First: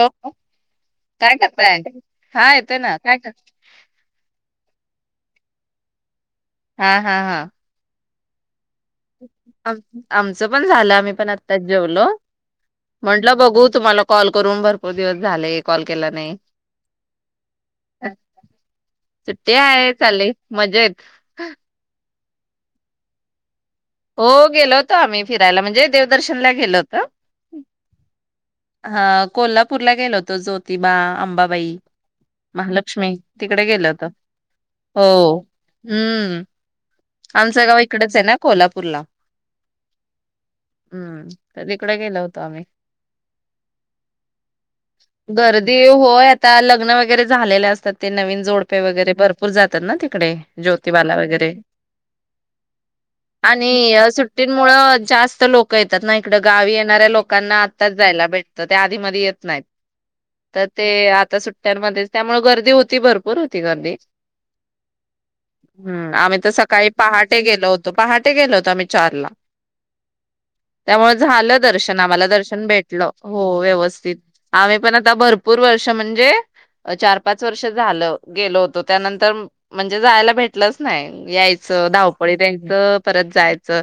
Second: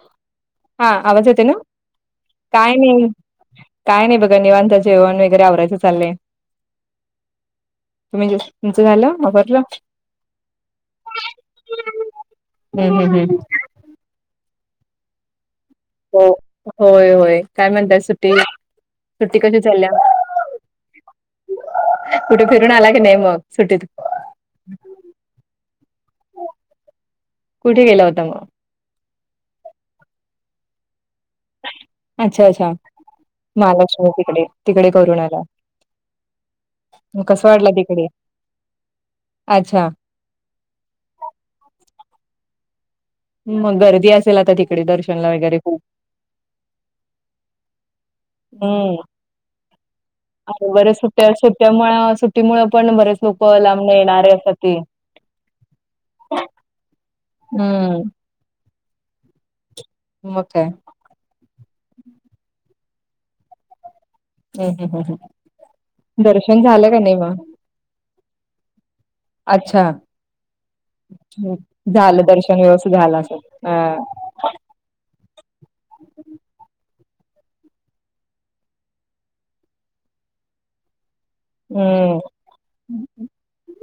Hello हा आवाज काय येतो ना? करताय हा काय येतोय ना नाही कर काय नाही बघा निवांत. जेवण वगैरे आवरायचं चाललंय. हा हा हा तुम्ही ज्यूस... आ आमचं पण झालं आम्ही पण आत्ताच जेवलो. हम्म हम्म हम्म म्हटलं बघू तुम्हाला कॉल करून बर. खूप दिवस झाले. कॉल केला हो नाही होय होय काय म्हणताय सुट्टी सुट्टी कशी चालल्या आहे चाललय मजेत. कुठे फिरून आला की नाही मग? सुट्टीत हो गेलो होतो आम्ही फिरायला म्हणजे देवदर्शनला गेलो होतो. कुठे गेला होता मग हा कोल्हापूरला गेलो होतो जोतिबा. अंबाबाई, अच्छा अच्छा महालक्ष्मी तिकडे गेलो होतो. महालक्ष्मी तिकडे तिकडे करून हो आला हम् मग कसं आमच वाटलं गाव तिकडे इकडच आहे ना कोल्हापूर. अच्छा हम्म [unintelligible] तिकडे गेलो होतो आम्ही. मग गर्दी असेल आता तिकडे दर्शनला वगैरे गर्दी खूप होय आता लग्न वगैरे झालेले असतात. ते नवीन जोडपे हम्म वगैरे भरपूर जातात ना तिकडे आणि बरेच ज्योतिबाला सुट्ट्या वगैरे सुट्ट्यामुळे सुट्टीमुळे पण बरेच लोक आणि लांबन येणारे असतात सुट्टींमुळ ते जास्त लोक येतात ना इकड गावी येणार लई लोक लोकांना आत्ताच हम्म जायला भेटत. तर त्या आधी मधी येत नाहीत. मग काय तर ते आता सुट्टयांमध्येच त्यामुळे गर्दी होती. ती भरपूर होती गर्दी ती हम हम ह दर्शन झालं का नाही म? पहाट ते गेलो होतो आम्ही. चार ला त्यामुळे हम्म. झालं दर्शन झालं आम्हाला दर्शन व्यवस्थित भेटलं. झालं असेल हो अ व्यवस्थित. चार पाच वर्ष झालं गेल होतं त्यानंतर म्हणजे जायला भेटलंच नाही यायचं हम्म धावपळी त्यांचं जायचं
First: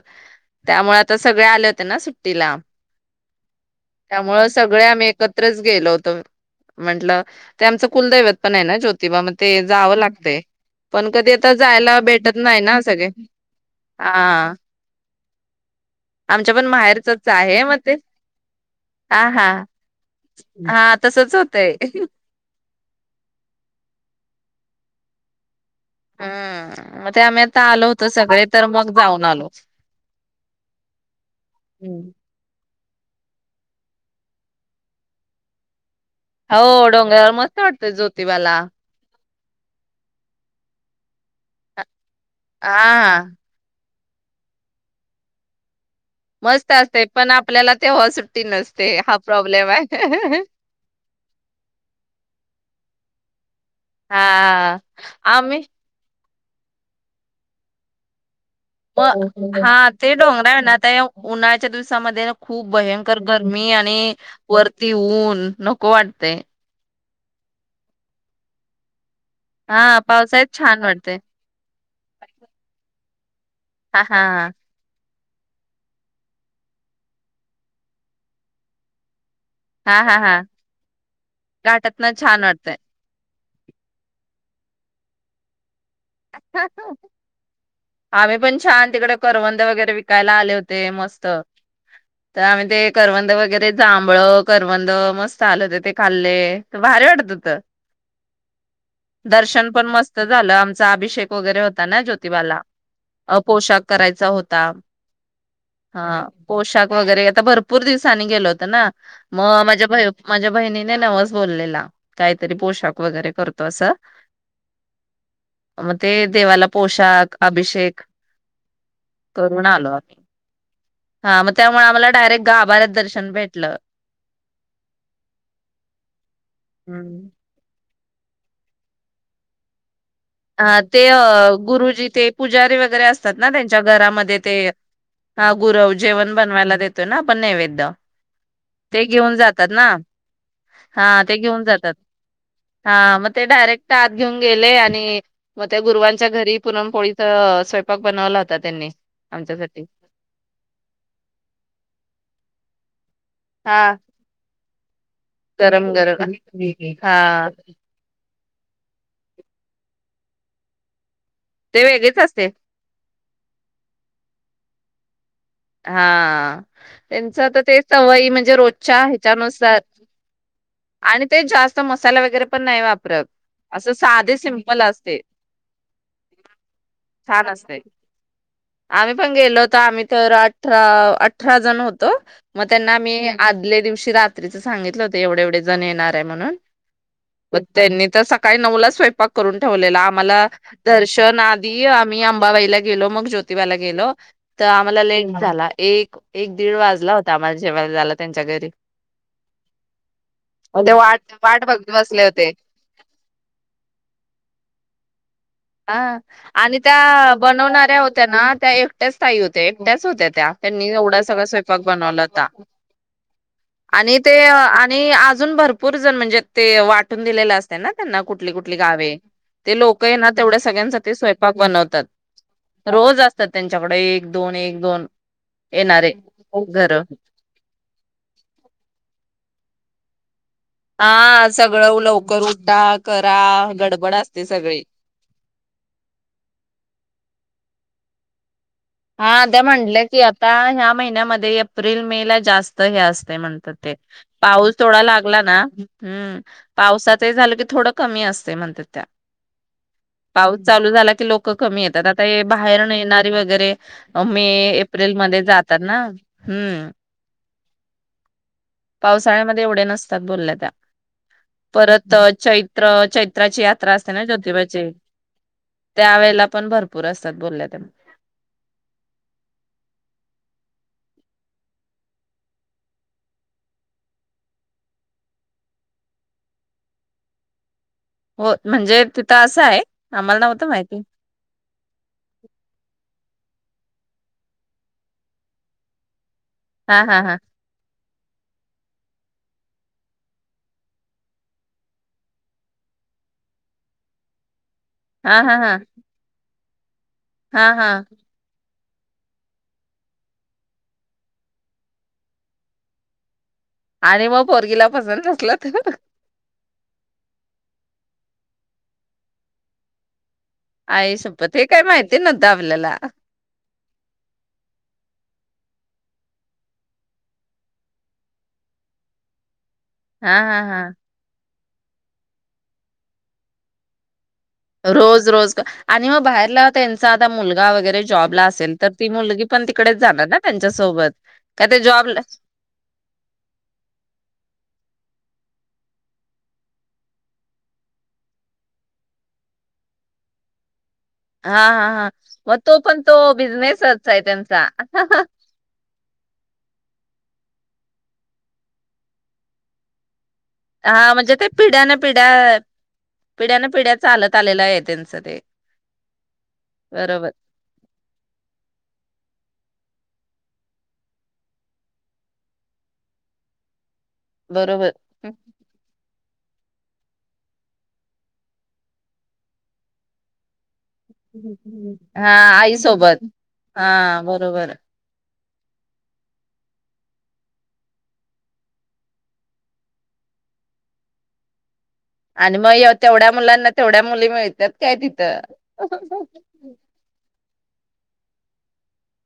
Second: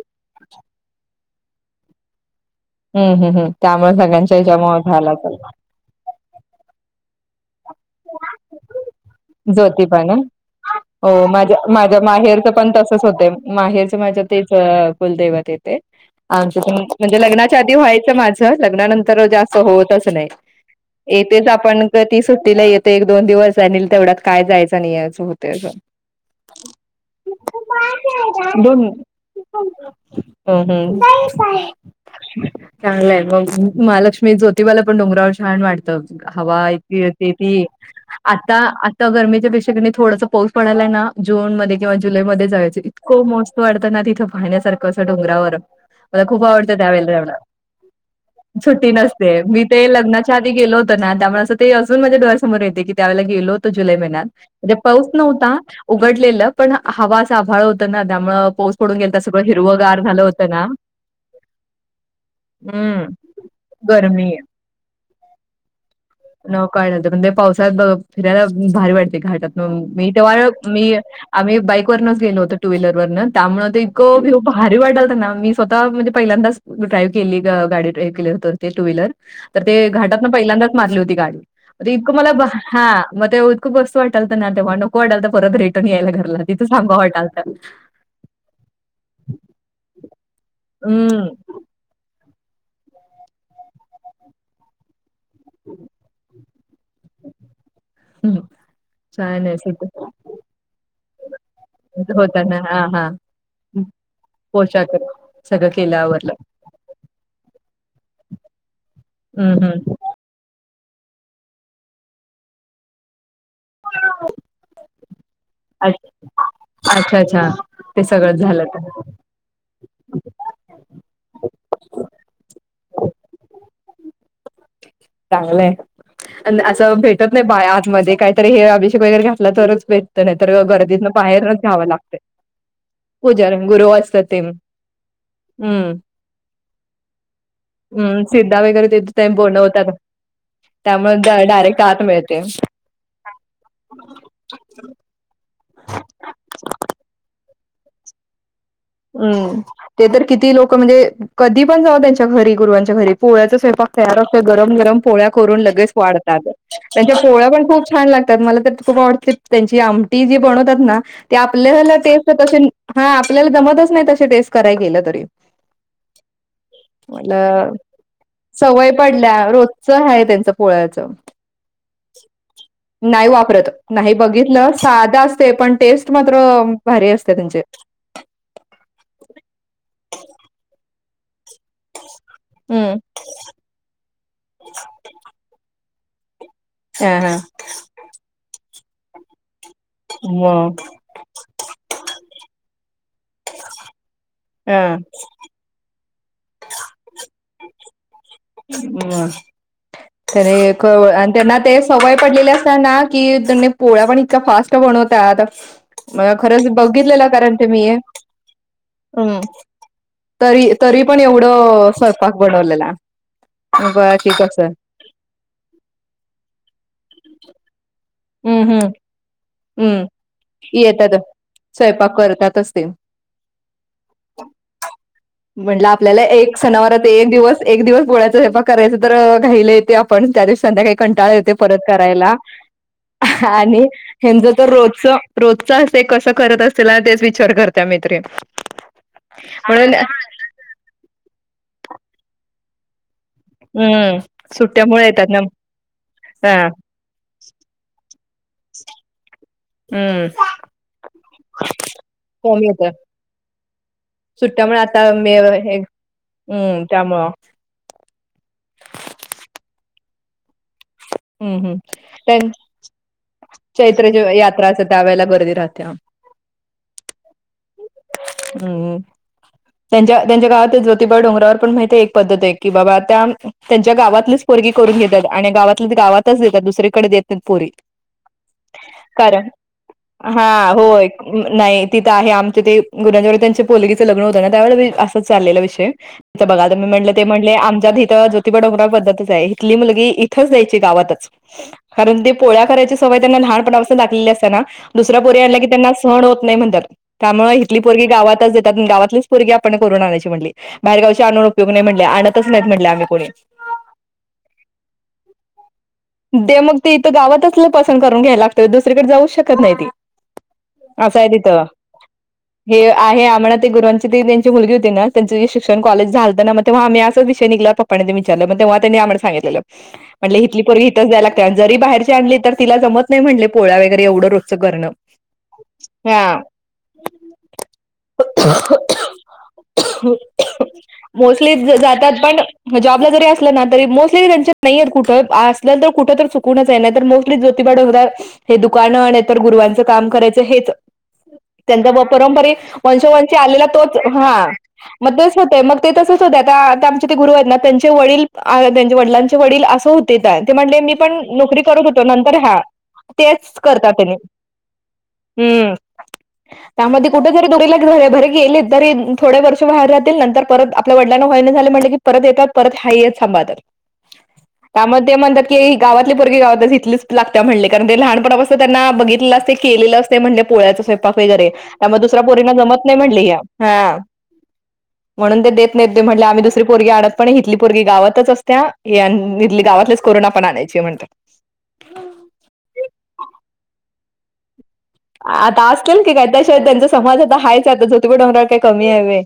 त्यामुळे आता सगळे आले होते ना सु हम् हम्म हम त्यामुळे सगळ्यांच्या त्यामुळे हेचामुळं सगळे आम्ही झालं असेल. एकत्रच गेलो होतो म्हंटलं ते आमचं कुलदैवत पण आहे ना ज्योतिबा म ते जावं ज्योतिबा ना लागते पण हो कधी आता माझ्या जायला माझ्या भेटत नाही ना सगळे माझ तेच हा कुलदवत येते आमच्या आमचं पण म्हणजे माहेरचच लग्नाच्या आहे आधी मग ते व्हायच माझ लग्नानंतर हा हा जास्त होतच नाहीेच हा तसच येतेच होतंय आपण कती सुट्टीला किती एक दोन दिवस आणि तेवढ्यात काय जायचं आणि यायचं होते असं हम्म मग ते आम्ही आता आलो होतो सगळे तर दोन मग जाऊन आलो. हम्म चांगलंय मग महालक्ष्मी, ज्योतिबाला पण डोंगरावर छान वाट हवा हो इतकी होती डोंगरावर मस्त ती वाटतय ज्योतिबाला आता आता गरमी त्यापेक्षा किनी थोडास पाऊस पडायलाय ना जून मध्ये किंवा जुलैमध्ये जायच हा इतकं मस्त वाटतं ना पाहण्यासारखं असं डोंगरावर मला खूप मस्त आवडतं असते पण त्यावेळेला आपल्याला तेव्हा सुट्टी [unintelligible] सुट्टी हा नसते मी प्रॉब्लेम ते आहे. लग्नाच्या आधी गेलो होतो ना त्यामुळे ते असून माझ्या डोळ्या स समोर येत की त्यावेळेला गेलो होत जुलै महिन्यात म्हणजे हा पाऊस नव्हता, आम्ही उघडलेलं पण हवा असं आभाळ होत ना त्यामुळं पाऊस पडून म गेलता सगळं हा हिरवगार ते झालं होतं डोंगरळ ना आता उन्हाळ्याच्या दिवसामध्ये खूप हम्म भयंकर गरमी आणि गरमी वरती ऊन नको वाट [unintelligible] ते म्हणतय पावसाळ्यात फिरायला भारी वाट ते घाटातून हा मी तेव्हा पावसाळ्यात छान मी वाटते. आम्ही बाईक वरनच गेलोतो टू व्हीलर वरच त्यामुळे ते हा इतकं हा व्हिव हा भारी वाटालत ना मी स्वतः म्हणजे पहिल्यांदाच ड्राईव्ह केली गाडी ड्राव केली होत ते टू व्हीलर तर ते हा हा घाटात ना हा पहिल्यांदा मारली होती गाडी घाटात ना इतकं मला छान वाटतय. हा मग ते खूप मस्त वाटालत ना तेव्हा नको वाटालत परत रिटर्न यायला घरी आम्ही पण छान तिकडे करवंद वगैरे विक पिकायला आले होते मस्त हम्म तर आम्ही ते करवंद वगैरे जांभळ करवंद मस् [unintelligible] ते खाल्ले भारी वाटत होतं छान दर्शन आहे पण मस्त झालं आमचा अभिष वगैरे होता ना होता ना जोतिबाला हा हा अहो पोशाख करायचा होता पोशाख सगळं केलं हा आवरलं पोशाख वगैरे आता भरपूर दिस [unintelligible] गेलवतो ना. हम्म मग माझ्या हम्म बही माझ्या बहिणी नाही नवस बोललेला काहीतरी पोशाख वगैरे करतोय तसं मग ते देवाला अच्छा पोशाख, अच्छा अभिषेक ते सगळंच झालं तर करून आलो आम्ही. हा मग त्यामुळे आम्हाला डायरेक्ट गाभाऱ्यात दर्शन भेटलं. चांगलंय अन असं हम्म. भेटत नाही. बाय मध्ये काहीतरी हे अभिषेक वगैरे घातला तरच नाही तर हा ते गर्दीतनं बाहेरच घ्यावं गुरुजी लागतंय ते पुजारी वगैरे असतात पूजा ना त्यांच्या गुरु असतात घरामध्ये ते ह गुरव हम्म जेवण बनवायला देतोय ना आपण नैवेद्य हम्म सिद्धा वगैरे ते घेऊन जातात ना बनवतात हा ते त्यामुळे घेऊन डायरेक्ट जातात आत मिळते हा मग ते डायरेक्ट आत घेऊन गेले आणि मग त्या गुरुवांच्या घरी पुरणपोळीचा स्वयंपाक बनवला होता त्यांनी हम्म आमच्यासाठी ते तर किती लोक म्हणजे कधी पण जावा त्यांच्या घरी गुरुवाच्या घरी पोळ्याचा हा स्वयंपाक करायला लागतंय गरम गरम पोळ्या करून गरम लगेच गरम वाढतात. त्यांच्या हा पोळ्या पण खूप छान लाग त्यात मला तर खूप आवडते त्यांची आमटी जी बनवतात ना ते आपल्याला वेगळीच टेस्ट असते तशी हा आपल्याला जमत नाही तशी टेस्ट कराय गेलं तरी हा आ त्यांच मला तर ते सवय म्हणजे सवय रोजच्या पडल्या ह्याच्यानुसार रोजचं आहे त्यांचं पोळ्याचं आणि तेच जास्त मसाला वगैरे पण नाही वापरत. असं नाही साधे बघितलं सिमपल असतंय, साधं असते पण टेस्ट मात्र भारी असते छान त्यांचे असतंय. आम्ही पण गेलो होतो. आम्ही तर आठ त्या अ अठरा जण होतो. मग त्यांना हम्म आम्ही आदल्या दिवशी रात्रीच सांगितलं होते एवढे एवढे जण येण ये [unintelligible] म्हणून. हा हा पण त्यांनी त सकाळी नऊलाच स्वयंपाक करून. ठेवलेला म आम्हाला दर्शन आधी आम्ही आम अंबाबाईला गेलो, मग ज्योतिबाला गेलो. हा ला एक एक दीड वाजला होता आम्हाला जेवायला जायला त्यांच्या घरी. ह तर एक ते वाट त्यांना वाट ते बघत सवय बसले पडलेली होते. असतना कि त्यांनी पोळ्या पण इतका फास्ट बनवतात हा म खरंच आणि बघितलेलं त्या कारण ते मी बनवणाऱ्या होत्या ना त्या एकट्याच ताई हम्म होत्या एकट्याच होत्या त्या तरी त्यांनी तरी पण एवढा सगळा स्वयंपाक एवढं बनवला स्वयंपाक होता बनवलेला आणि बाकी ते कसं आणि अजून भरपूर जण म्हणजे ते वाटून दिलेलं असते ना त्यांना कुटलि हम्म कुटलि हम्म गावे ते लोक हम्म येना येतात स्वयंपाक करतातच ते रोज असतात त्यांच्याकडे एक दोन एक दोन म्हटलं येणारे आपल्याला एक घर सणावरात एक दिवस एक दिवस पोळ्याचा स्वयंपाक करायच तर राहीले ते आपण त्या संध्याकाळी कंटाळा हां येते परत सगळं करायला लवकर उठा करा गडबड अस. तुमचं तर तरोजच रोजचं असं कसं करत अशीला तेच विचार करतय आम्ही. [unintelligible] हा त्या म्हंटल्या की आता ह्या महिन्यामध्ये एप्रिल मे ला जास्त हे असत काय म्हणतात ते हम्म, पाऊस थोडा सुट्ट्यामुळे येतात लागला ना हम् हां, पावसाच हे झालं की थोड कमी असत. ते म्हणत्यात त्या हम्म, पाऊस चालू झाला की लोक कमी येतात आता हे कमी बाहेर येतं. न येणारी वगैरे मे, सुट्ट्यामुळे आता मे एप्रिलमध्ये हे जातात ना. हम्म पावसाळ्यामध्ये एवढ्या नसतात बोल्या त्या. हम्म हम्म परत अ, त्याचं चैत्र चैत्राची यात्रा चैत्र असते ची ना यात्रा असते ज्योतिबाची त्यावेेळेला गर्दी राहत्या. त्यावेेळेला पण भरपूर असतात बोलल्या त्या हम्म हम्म त्यांच्या त्यांच्या गावातील ज्योतिबा डोंगरावर. पण माहितीये एक पद्धत आहे की बाबा त्या त्यांच्या गावातलीच एक पोरगी करून घेतात आणि गावात गावातच देतात दुसरीकडे देत नाहीत पोरी. हो म्हणजे तिथं कारण असं आहे आम्हाला नव्हतं हा माहिती होय नाही तिथं आहे आमच ते [unintelligible] त्यांच्या पोलगीच लग्न होत ना त्या वेळेला असं चाललेला विषय. तिथ बघा मी हा म्हटलं हा ते हा म्हटले आमच्यात हित बडगुंडा पद्धतच आहे इथली मुलगी इथच द्यायची गावातच कारण ते पोळ्या करायची सवय त्यांना लहानपणापासून लागलेली असते ना दुसऱ्या पोरी हा हा आल्या की हा त्यांना सहण होत नाही म्हणत्यात. त्यामुळे हा हिथली हा पोरी गावातच दत गावातलीच पोरगी आपण करून आणायची म्हटले बाहेरगावचे आणून उपयोग नाही म्हटले आणतच नाहीत म्हटले आम्ही कोणी आणि मग पोरगीला पसंत नसलं तर ते मग ते इथं गावातलच पसंत करून घ्यायला लागत दुसरीकडे जाऊच शकत नाही ते आई असं हाय शपथ तिथं हे काय माहिती नव्हतं हे आपल्याला आहे आम्हाला ते गुरुवांची ती त्यांची मुलगी होती ना त्यांची शिक - - शिक्षण कॉलेज झालतं ना मग ते तेव्हा आम्ही अस विषय निघला पप्पांनी ते विचारलं मग तेव्हा त्यांनी आम्हाला सांगितलेलं. हा हा त्यात जरी बाहेरची आणली तर तीला जमत नाही म्हटले पोळ्या वैगरे एवढं रो स करण रोज रोज क- आणि मग हा बाहेरला त्यांचा आता मुलगा वगैरे जॉबला असेल तर ती मुलगी पण तिकडेच जाणार ना त्यांच्यासोबत मोस्टली का ज ते जातात जॉबला पण जॉबला जरी असलं ना तरी मोस्टली त्यांच्या नाही येत कुठ पास ल्यानंतर कुठं तर चुकूनच हे नाही तर मोस्टली ज्योतिबा डोंगरा हे दुकानं आणि तर गुरवांच काम करायचं हेच हा हा त्यांचा व हा परंपरे मग तो पण तो वंशोवंशी आलेला तोच बिझनेसच आहे हा त्यांचा मग तेच होतय मग ते तसच होतय आता त्या ते गुरु हेत ना त्यांचे वडील आ त्यांचे वडिलांचे वडील असं होते. ते मनले मी हा पण म्हणजे ते नोकरी करत पिढ्यान होतो नंतर हा पिढ्या तेच पिढ्यान करता पिढ्या तेनी चालत आलेलं आहे त्यांचं ते हम्म त्यामुळं ते कुठ बरोबर जरी दुरीला घ घरी गेलेत तरी थोडे वर्ष बाहेर राहत ते नंतर परत आपल्या वडलांना व्हयाना झाले म्हनल की परत येतात परत हायेत सांभाळतात बरोबर त्यामुळे ते म्हणतात की गाव आपली पोरगी गावातच इथलीच लागत्या म्हणले कारण ते लहानपणापासून त्यांना बघितलं असतय केलेलं असतय म्हणले पोळ्याच सै पाक वगैरे त्यामुळे दुसऱ्या हा पोरींना आई जमत नाही म्हणले सोबत या हा म्हणून ते देत नाहीत ते म्हनले आम्ही दुसरी पोरगी आडत पण ह इथली पोरी गावातच असत्या यान इथली गावातलीच कोरोना पण आणायची म्हणत्यात आणि म ह्यो तेवढ्या मुलांना तेवढ्या मुली मिळत्यात आता असतीलकी काय त्याशिय त्यांचा समाज आता हाय त्यातच होते बट [unintelligible] काय कमी आहेवे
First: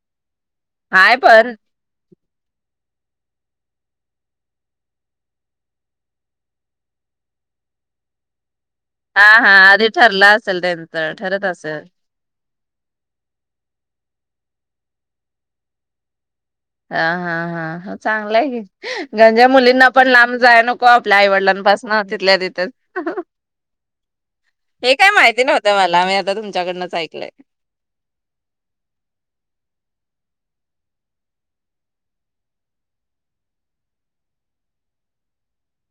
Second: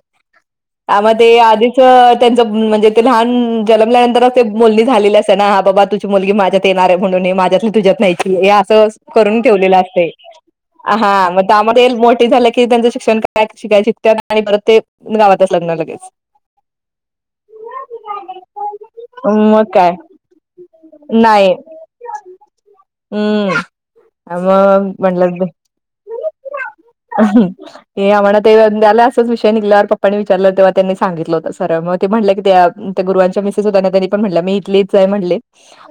हाय त्यामध्ये पण आधीच त्यांच म -म्हणजे ते लहान म -जनमल्यानंतरच ते बोलणी झालेली असते ना हा बाबा तुझी मुलगी माझ्यात येणार आहे म्हणून माझ्यात तु्यात नाहीची हा हा आधी ठरलं असल आ हा म त्यामध्ये मोठी झालेत. कि त्यांचं शिक्षण काय शिकाय [unintelligible] आणि परत ते गावातच लग्न लगेच हा हा हा ह चांगला आहे की गंजा मग मुलींना काय पण लांब जाया नको आपल्या नाही आईवडिलांपासन तिथल्या तिथच हम्म हे काय माहिती नव्हत ते आम्हाला ते असंच विषय निघल्यावर पप्पांनी विचारलं तेव्हा त्यांनी सांगितलं होत सरळ म ते म्हणल्या की त्या त्या गुरवांच्या मीसेस होत्या ना त्यांनी पण म्हणल्या मी इथलीच हाय म्हणले.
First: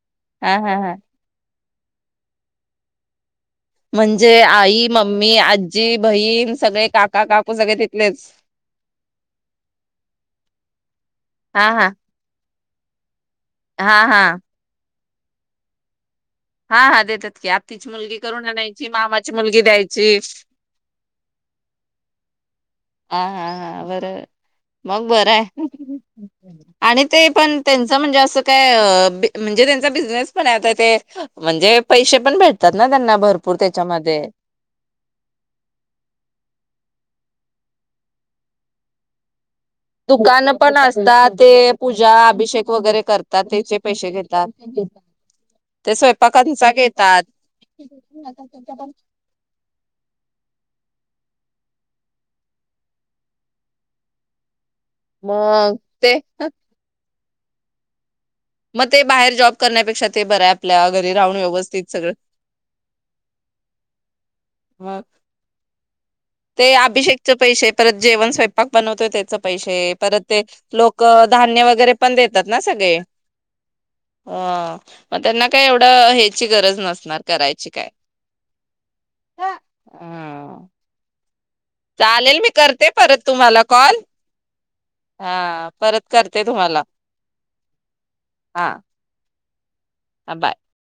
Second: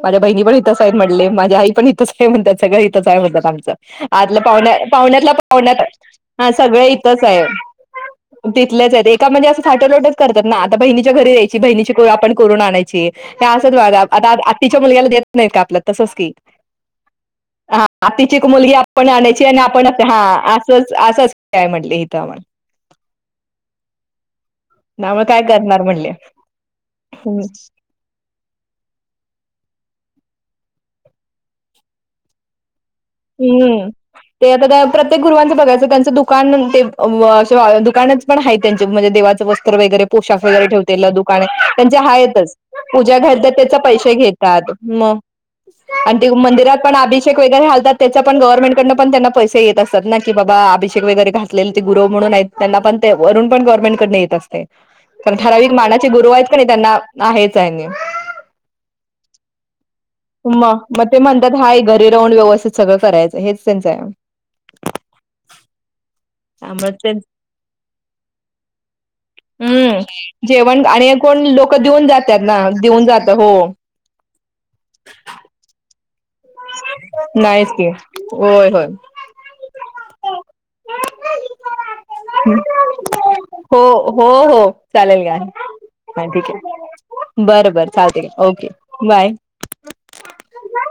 माझ्या बहिणी हा पण हा इथंच आहेत हा म्हणले माझ्या आई इथच काय म्हणत्यात सगळं इथच आहे म्हणत्यात च् आत म्हणजे पावण्या आई पावण्यातल्या मम्मी पावण्यात आजी हा बहीण सगळे इथंच काका आहे काकू सगळे तिथलेच तिथलेच हेत एका म्हणजे असं साटलोटच करतात ना आता बहिणीच्या घरी द्यायची हा हा बहिणीची पोरं आपण करून आणायची ते असत वा हा आता हा आता आत्तीच्या मुलग्याला देत नहीत का आपल्यात तसंच की हा हा देतात की आत्तीच मुलगी करून आणायची पण मामाची आणायची आणि मुलगी आपण द्यायची हा अस असं काय म्हटले हिथं म्हण हा हा हा बरोबर आहे मग त्यामुळे बरं काय आहे करणार म्हणले आणि ते पण त्यांच म्हणजे असं काय म्हणजे त्यांचा बिझनेस पण आता ते म्हणजे पैसे पण भेटतात ना त्यांना भरपूर हम्म त्याच्यामध्ये ते आता त्या प्रत्येक गुरुवांचं बघायचं त्यांचं दुकान ते दुकानच पण आहे त्यांचे म्हणजे देवाचं वस्त वगैरे पोशाख दुकान वगैरे पण ठेव असतात दुकाने ते त्यां पूजा आहेत आहेतच अभिषेक वगैरे पूजा करतात घालतात त्याचे पैसे घेतात मग ते आणि स्वयंपाकांचा मंदिरात पण घेतात अभिषेक वगैरे घालतात च्या पण गव्हर्नमेंटकडन पण त्यांना पैसे येत असात ना की बाबा अभिषेक वगैर घासलेल ते गुरव म्हणून आहेत त्यांना पण ते वरून पण गवर्नमेंटकडन येत असतय कारण ठराविक मग मानाचे ते गुरु आहेत का नाही त्यांना आहेच आहे आणि म ते बाहेर जॉब करण्यापेक्षा ते बरं आहे मग आपल्या मग घरी ते राहून म्हणतात हाय व्यवस्थित घरी सगळं राहून व्यवस्थित सगळं करायचं हेच त्यांचं आहे मग ते अभिषेकच पैशे परत जेवण स्वयंपाक बनवतो त्याच पैशे हम्म परत ते जेवण लोक आणि कोण धान्य लोक वगैरे देऊन पण जातात देतात ना सगळे देऊन जात हो अ मग त्यांना काय एवढं ची गरज नसणार करायची नाहीच की काय होय होय ह हो कॉल हो हो चालेल घ्या हा परत करते ठीक तुम्हाला आहे बर बर चालते ओके बाय ह बाय